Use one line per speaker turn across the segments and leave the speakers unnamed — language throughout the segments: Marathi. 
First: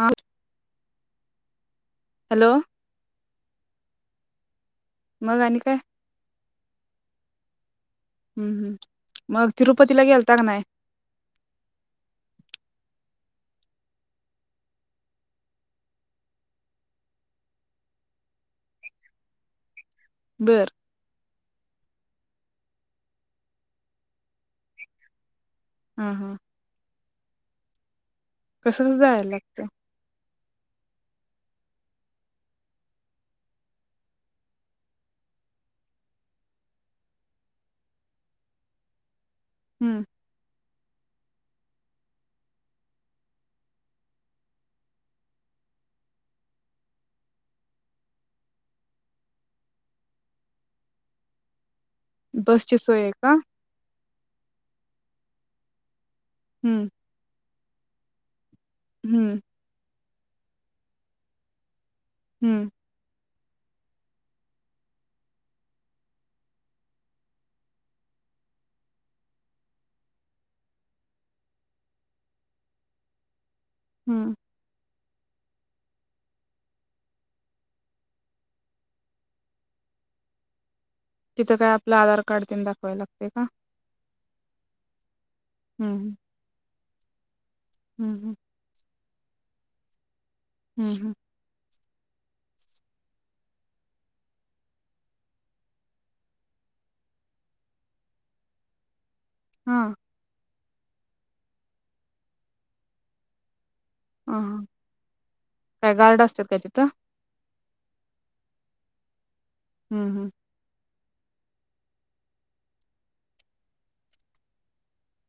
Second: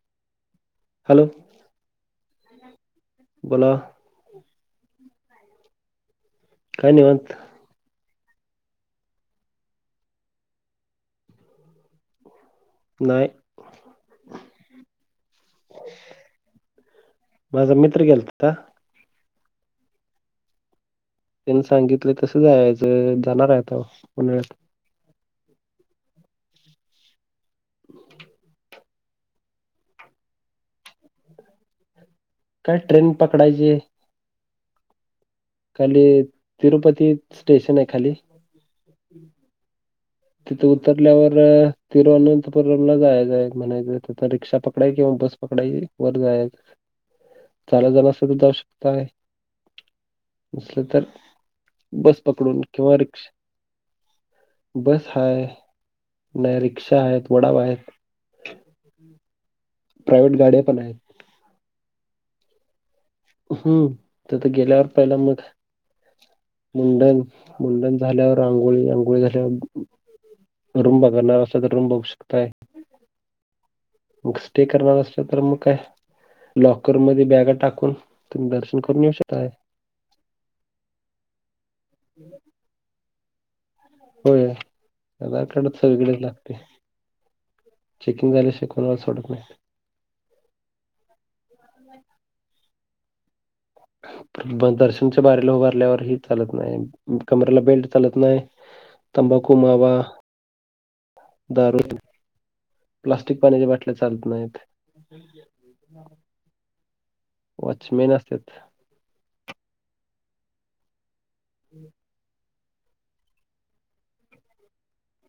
हा
हॅलो
हॅलो
बोला
मग आणि काय
काय निवांत
हम्म हम्म मग तिरुपतीला गेलता का नाही?
नाही माझा मित्र गेलता.
बर
त्यांनी सांगितलं तसं जायचं जाणार आहे आता पंधरा......
हम्म हम्म.....
[inaudible]
तसंच जायला लागते....
काय ट्रेन पकडायची. खाली तिरुपती स्टेशन आहे खाली
हम्म
ते उतरल्यावर तिरुवअनंतपुरमला जायचंय म्हणायचं त्या रिक्षा पकडाय किंवा बस पकडायची वर जायचं, चालत जाणार असाल तर जाऊ शकताय नसल तर..... बस पकडुन
बसची
किंवा
सोय आहे का
रिक्षा बस हाय नाही
हम्म
रिक्षा आहेत वडाप आहेत.
हम्म
प्रायव्हेट गाड्या पण आहेत.
हम
हम्म तिथ गेल्यावर पहिला मग मुंडन, मुंडन झाल्यावर आंघोळ झाल्यावर रूम बघणार असा तर रूम बघू शकताय.
हम्म
मग स्टे करणार अस... तर मग काय लॉकर मध्ये बॅगा टाकून तुम्ही दर्शन करून येऊ शकताय
तिथं काय आपलं आधार कार्ड तेन दाखवायला लागतं. का?
होय आधार कार्ड
हम्म
सगळीकडेच लागते
हम्म
चेकिंग
हम्म
झाल्याशिवाय कोणाला सोडत....
हम्म हम्म
[unintelligible] [unintelligible] पण दर्शनच्या बारीला उभारल्यावर हे चालत नाही कमरेला बेल्ट चालत नाही. तंबाकू,
हा
मावा दारू [unintelligible] प्लास्टिक पाण्याच्या बाट चालत
हा
नाहीत,
हा काय गार्ड असतात काय तिथं
वॉचमेन असत्यात.
हम्म हम्म.
[inaudible]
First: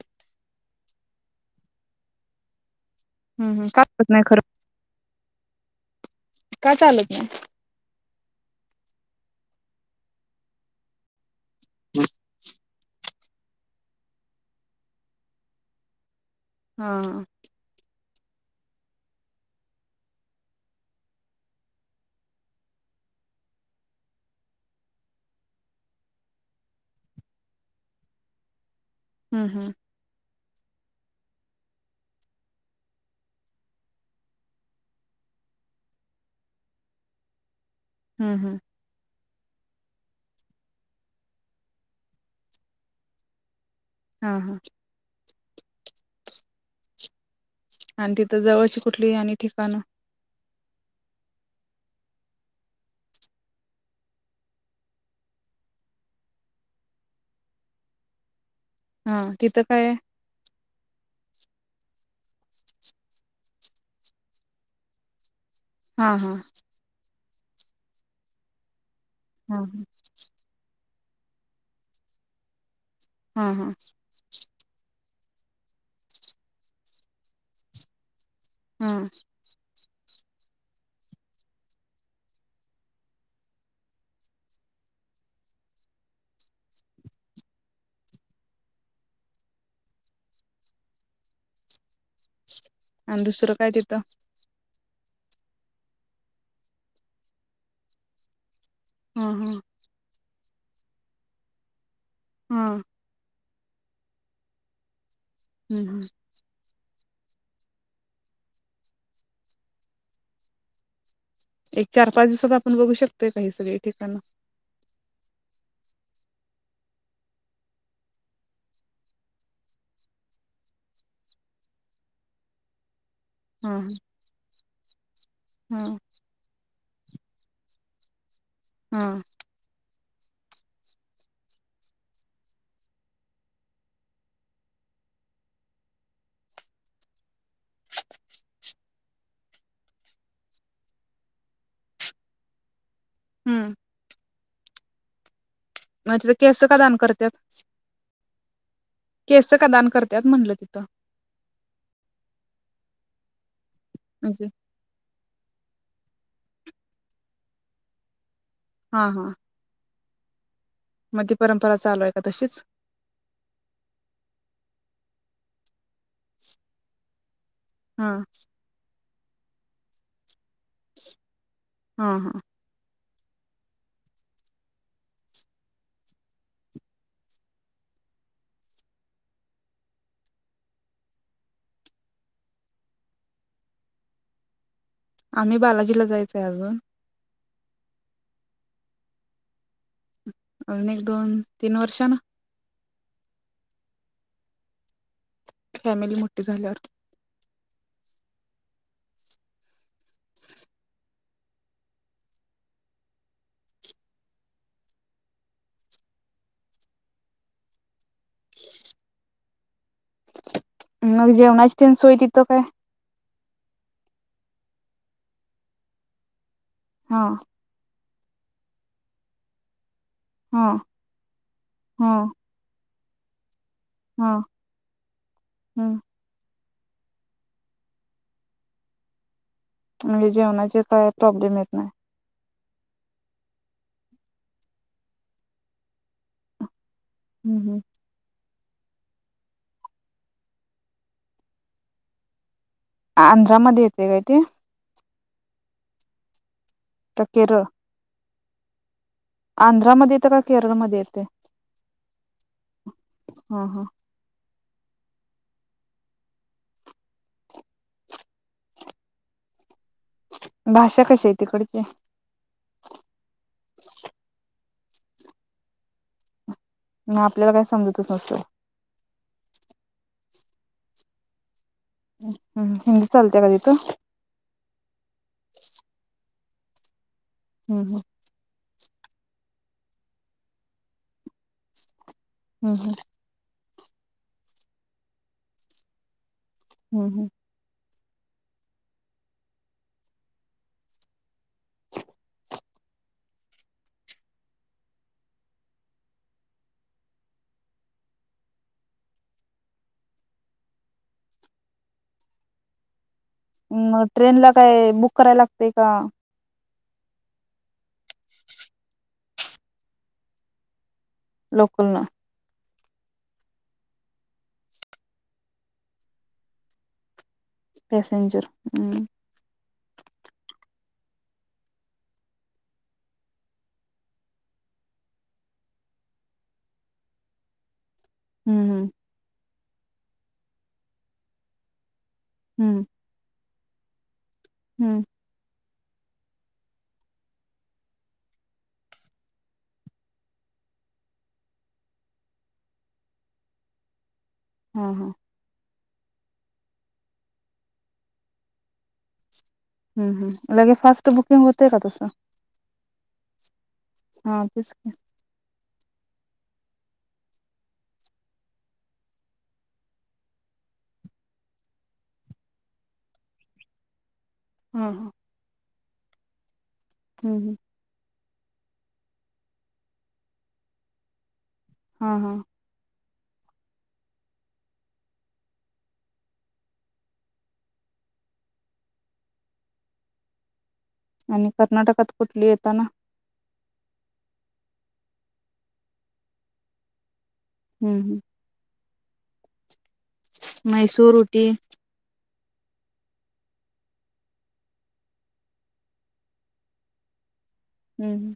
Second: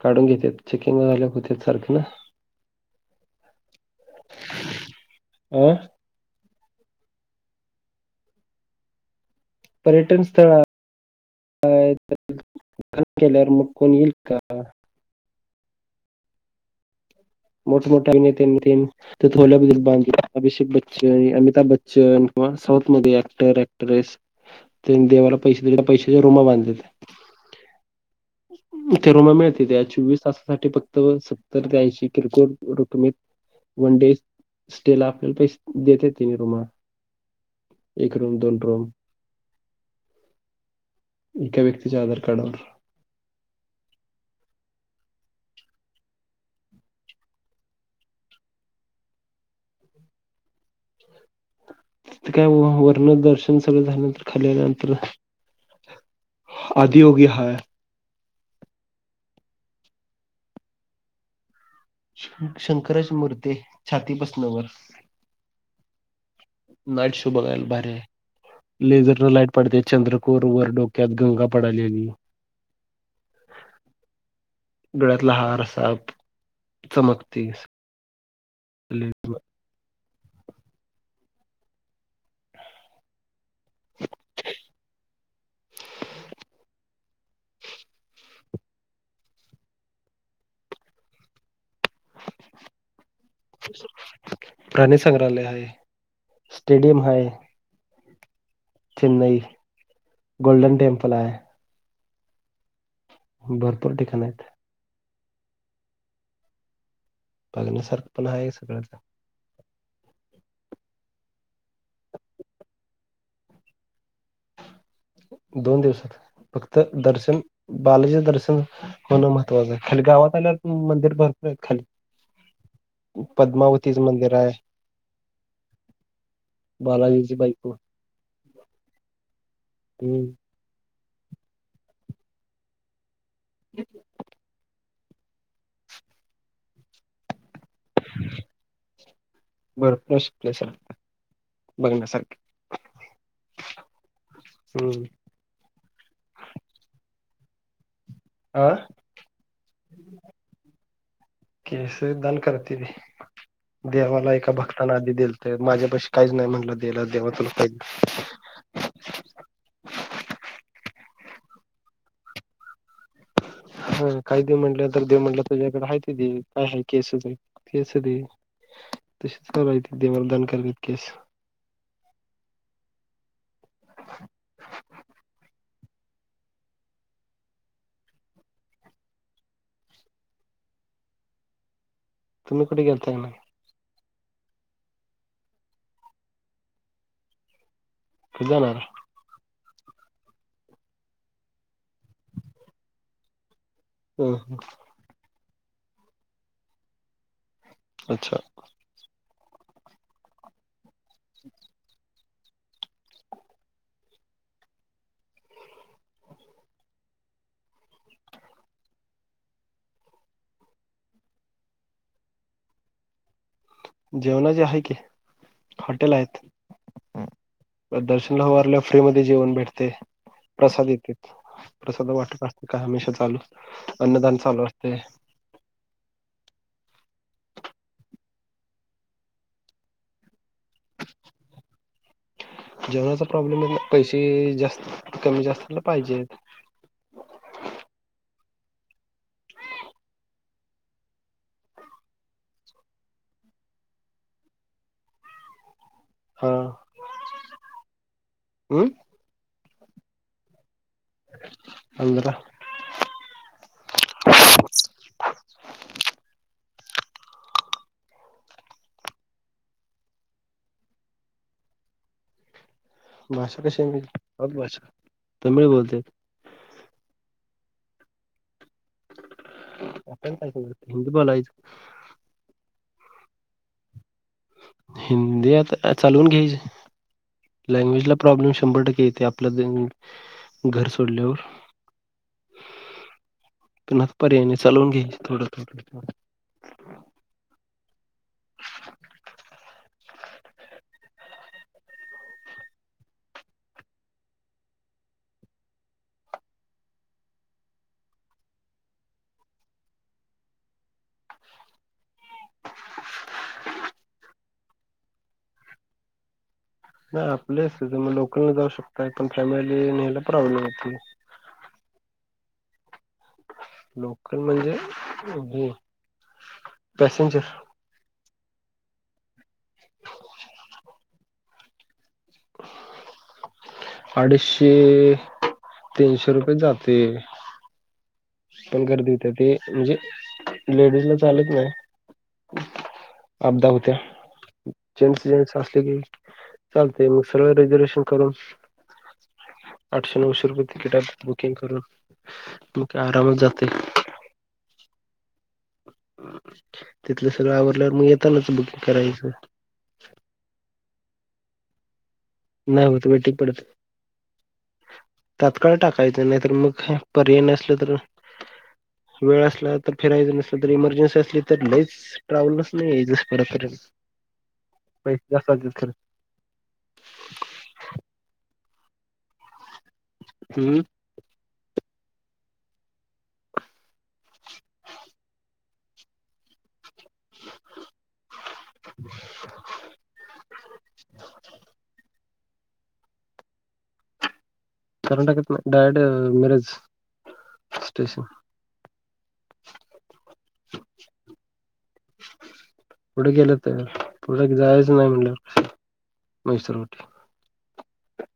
काढून घेतेत चेकिंग होते सारखे ना?
हम्म हम्म कात नाही खरं
आं?
का चालत नाय?
पर्यटन स्थळ [unintelligible] हर्ट केल्यावर म कोण येईल का?
हा हा.
मोठमोठ्या नेत्यांनी तेन [unintelligible] अभिषेक बच्चन, अमिताभ बच्चन किंवा साऊथ मध्ये ऍक्टर ऍक्ट्रेस तेन देवाला पैसे पैशाच्या रुमा बांधलेत. इथे रूमा
हम्म हम्म
मिळत्यता चोवीस तास साठी फक्त सत्तर ते ऐंशी क्रिकेट रुकमित वन डे स्टे ला आपल पैसे देत ति रुमा एक
हम्म
रूम,
हम्म
दोन रूम एका व्यक्तीच्या आधार कार्डवर
हा हा. आणि तिथं जवळची कुठली आणि ठिकाणं?
ति काय वरन दर्शन सगळं झाल्यानंतर खालील्यानंतर आधियोगी हाय.
हा तिथं काय आहे?
शंकरराज मूर्ती हाय छाती प्रसन्न.
हा हा.
बघायला भारीय. लेझर न लाईट
हा हा
पाडत्या चंद्रकूर वरडो त्यात गंगा पडाल्या नी
हम्म हम्म.
गळ्यातला हार साप चमकते.
हा
[unintelligible]
आणि दुसरं काय तिथं?
प्राणी संग्रहालय आहे, स्टेडियम हाय.
हा
चेन्नई.
हा
गोल्डन टेम्पल हायं.
हा -
भरपूर ठिकाण आहेत.
हम्म हम्म
बघण्यासारखं पण आहे सगळं
एक चार-पाच दिवसात आपण बघू शकतोय काय हा सगळी ठिकाण?
दोन दिवसात फक्त दर्सन बालाजीच दर्सन होणं महत्त्वाचं आहे, खाली गावात आल्यावर पण मंदिर भरपूर आहेत खाली.
हा
पद्मावतीचं मंदिर हायं.
हा
बालाजीची बाईको
हा
हम्. [inaudible] [unintelligible] प्लेस आहे बघण्यासारखे
हम्म
हम्
मग तिथं केस का दान करत्यात?
आ
केसं का दान करत्यात म्हणलं तिथं.
केस दान करते देवाला
म्हणजे
एका भक्ताना आधी दिल ते माझ्यापशी काहीच नाही म्हटलं देयाला देवा तुला काय देवू?
हा हा मग ती परंपरा चालू आहे का तशीच?
हा काही देव म्हंटलं तर देव म्हनलं तुझ्याकडे हायत. दे काय आहे केसं दे, केसं
हा
दे तसेच [inaudible] देवल दान का
हा हा
[unintelligible] केस [inaudible] तुम्ही कुठं गेलताय नाय?
आम्ही बालाजीला जायचा आहे अजून
कधी जाणार?
अजून एक, दोन, तीन वर्षांना
हम् हम
फॅमिली मोठी झाल्यावर
अच्छा हं
मग जेवणास तेन सोय तिथं काय?
जेवणाची आहे की हॉटेल आहेत.
हा
[inaudible] ल्या वर फ्रीमध्ये जेवण भेटतय.
हा
प्रसाद देतेत प्रसाद
हा
वाटतं का हमेशाच तालु
हा
अन्नदान चालू असते.
हम्म म्हणजे जेवणाचे काय प्रॉब्लेम येत नाय.
जेवणाचा प्रॉब्लेम मधन पैसे जास्त कमी कमी जास्तला पाहिजेत.
हम्म हम्म. आंध्रा मध्ये येते काय ते?
हा
तकेरं
हम्म
आंध्रामध्ये येत का केरळमध्ये? येत
आंध्रा
हा हा भाषा कशी आहे तिकडची?
भाषा कशी हाय म्हणजे अब भाषा तमिळ बोलते.
मग आपल्याला काय समजतच नसलं.
आपण काय त्याच्यात हिंदी बोलायचं.
हम्म हम्म चालत्या काय तिथं
हिंदी आता चालवून घ्यायची.
हम्म
लँग्वेज ला प्रॉब्लेम शंभर टक्के येते आपलं दे घर सोडल्यावर.
हुं हुं
पण आता पर्याय नाही चालवून घेईन थोडं थोडं
हम्म हम्
[inaudible]
मग ट्रेन ला काय बुक करायला लागतय का
नाही आपले असतात तुम्ही लोकलन जाऊ शकता. पण फॅमिली न्यायला प्रॉब्लेम होतोय.
लोकल न
लोकल म्हणजे हे. पॅसेंजर?
पॅसेंजर हम्म
[inaudible] अडीशे तीनशे रुपयत जातय.
हम्म
पण
हम्म
गर्दी होेत्या ते म्हणजे लेडीजला चालत नाही.
हम्म
अबदा हुत्या.
हम्म.
जेंट्स जेंट्स असले की चालतंय मग सरळ रिझर्वेशन करून आठशे नऊशे रुपये तिकीट आसतय बुकिंग करून मग काय आरामात जातंय.
हा ह
तिथलं सगळं आवरल्यावर मग येतानाच बुकिंग करायचं.
हुं हुं लगे फास्ट बुकिंग होतंय का तसं?
नाही होत वेटिंग पडत
हा तेच की.
तात्काळ टाक. काय तर नाही तर मग काय पर्याय नसलं तर, वेळ असला तर फिरायचं नसलं तर इमर्जन्सी असली तर लईच ट्रॅव्हल्ससन यायच परत.
हा
पैसे जास्त जात्यात खरं.
हुं हुं
हम्म
हा, हा
[unintelligible]
आणि कर्नाटकात? कुठली येताना
कर्नाटकात डायरेक्ट मिरज.
हम्म.
स्टेशन
मैसूर, उटी
पुढ गेलं तर पुढ जायचं नाही म्हणाल्यावर मैसूर, उटी.
हम्म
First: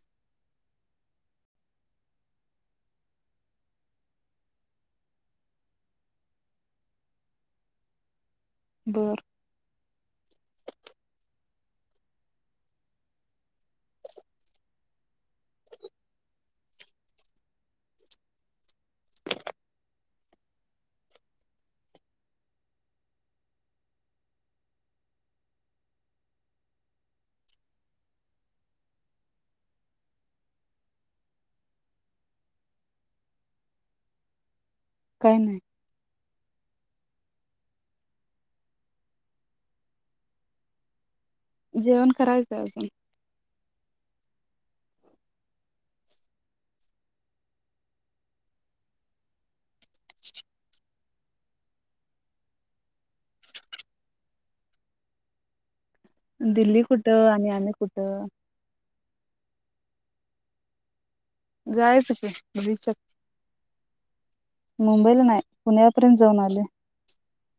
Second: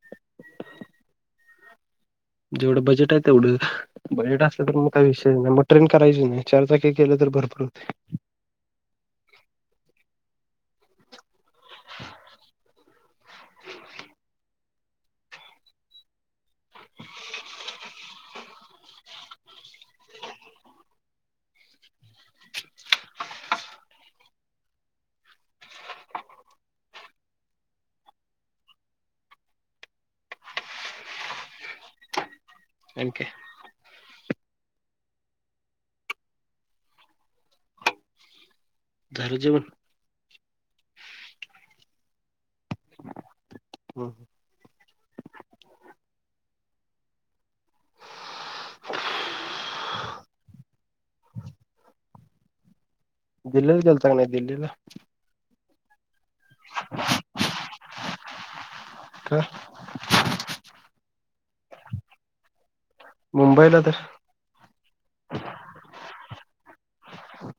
जेवढं बजेट आहे तेवढं बजेट असलं तर मग काही विषय नाही मग ट्रेन करायची नाही चारचाकी केले तर बर पडतेय
बर
[inaudible]
[inaudible]
अन काय
काय नाही
झाल जेवन
जेवण कराय [inaudible]
[inaudible] दिल्लीला गेलता का नाही दिल्लीला
दिल्ली कुठं आणि आम्ही कुठ?
का
जायचकी भविष्यात
मुंबईला तर
मुंबईला नाही पुण्यापर्यंत जाऊन आले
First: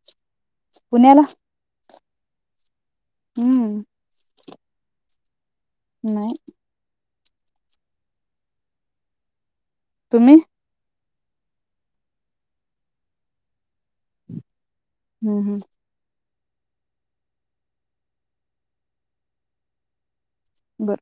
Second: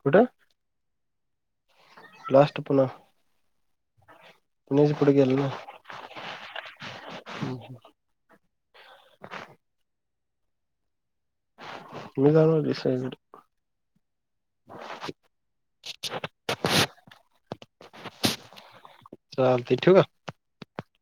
कुठं
पुण्याला
लास्ट पुणा
हम्म
पुढं गेलं [unintelligible]
नाही
हम्म हं
तुम्ही?
मी काय म्हटलो सगळीकड
हं हं
चालते ठिवू का
बरं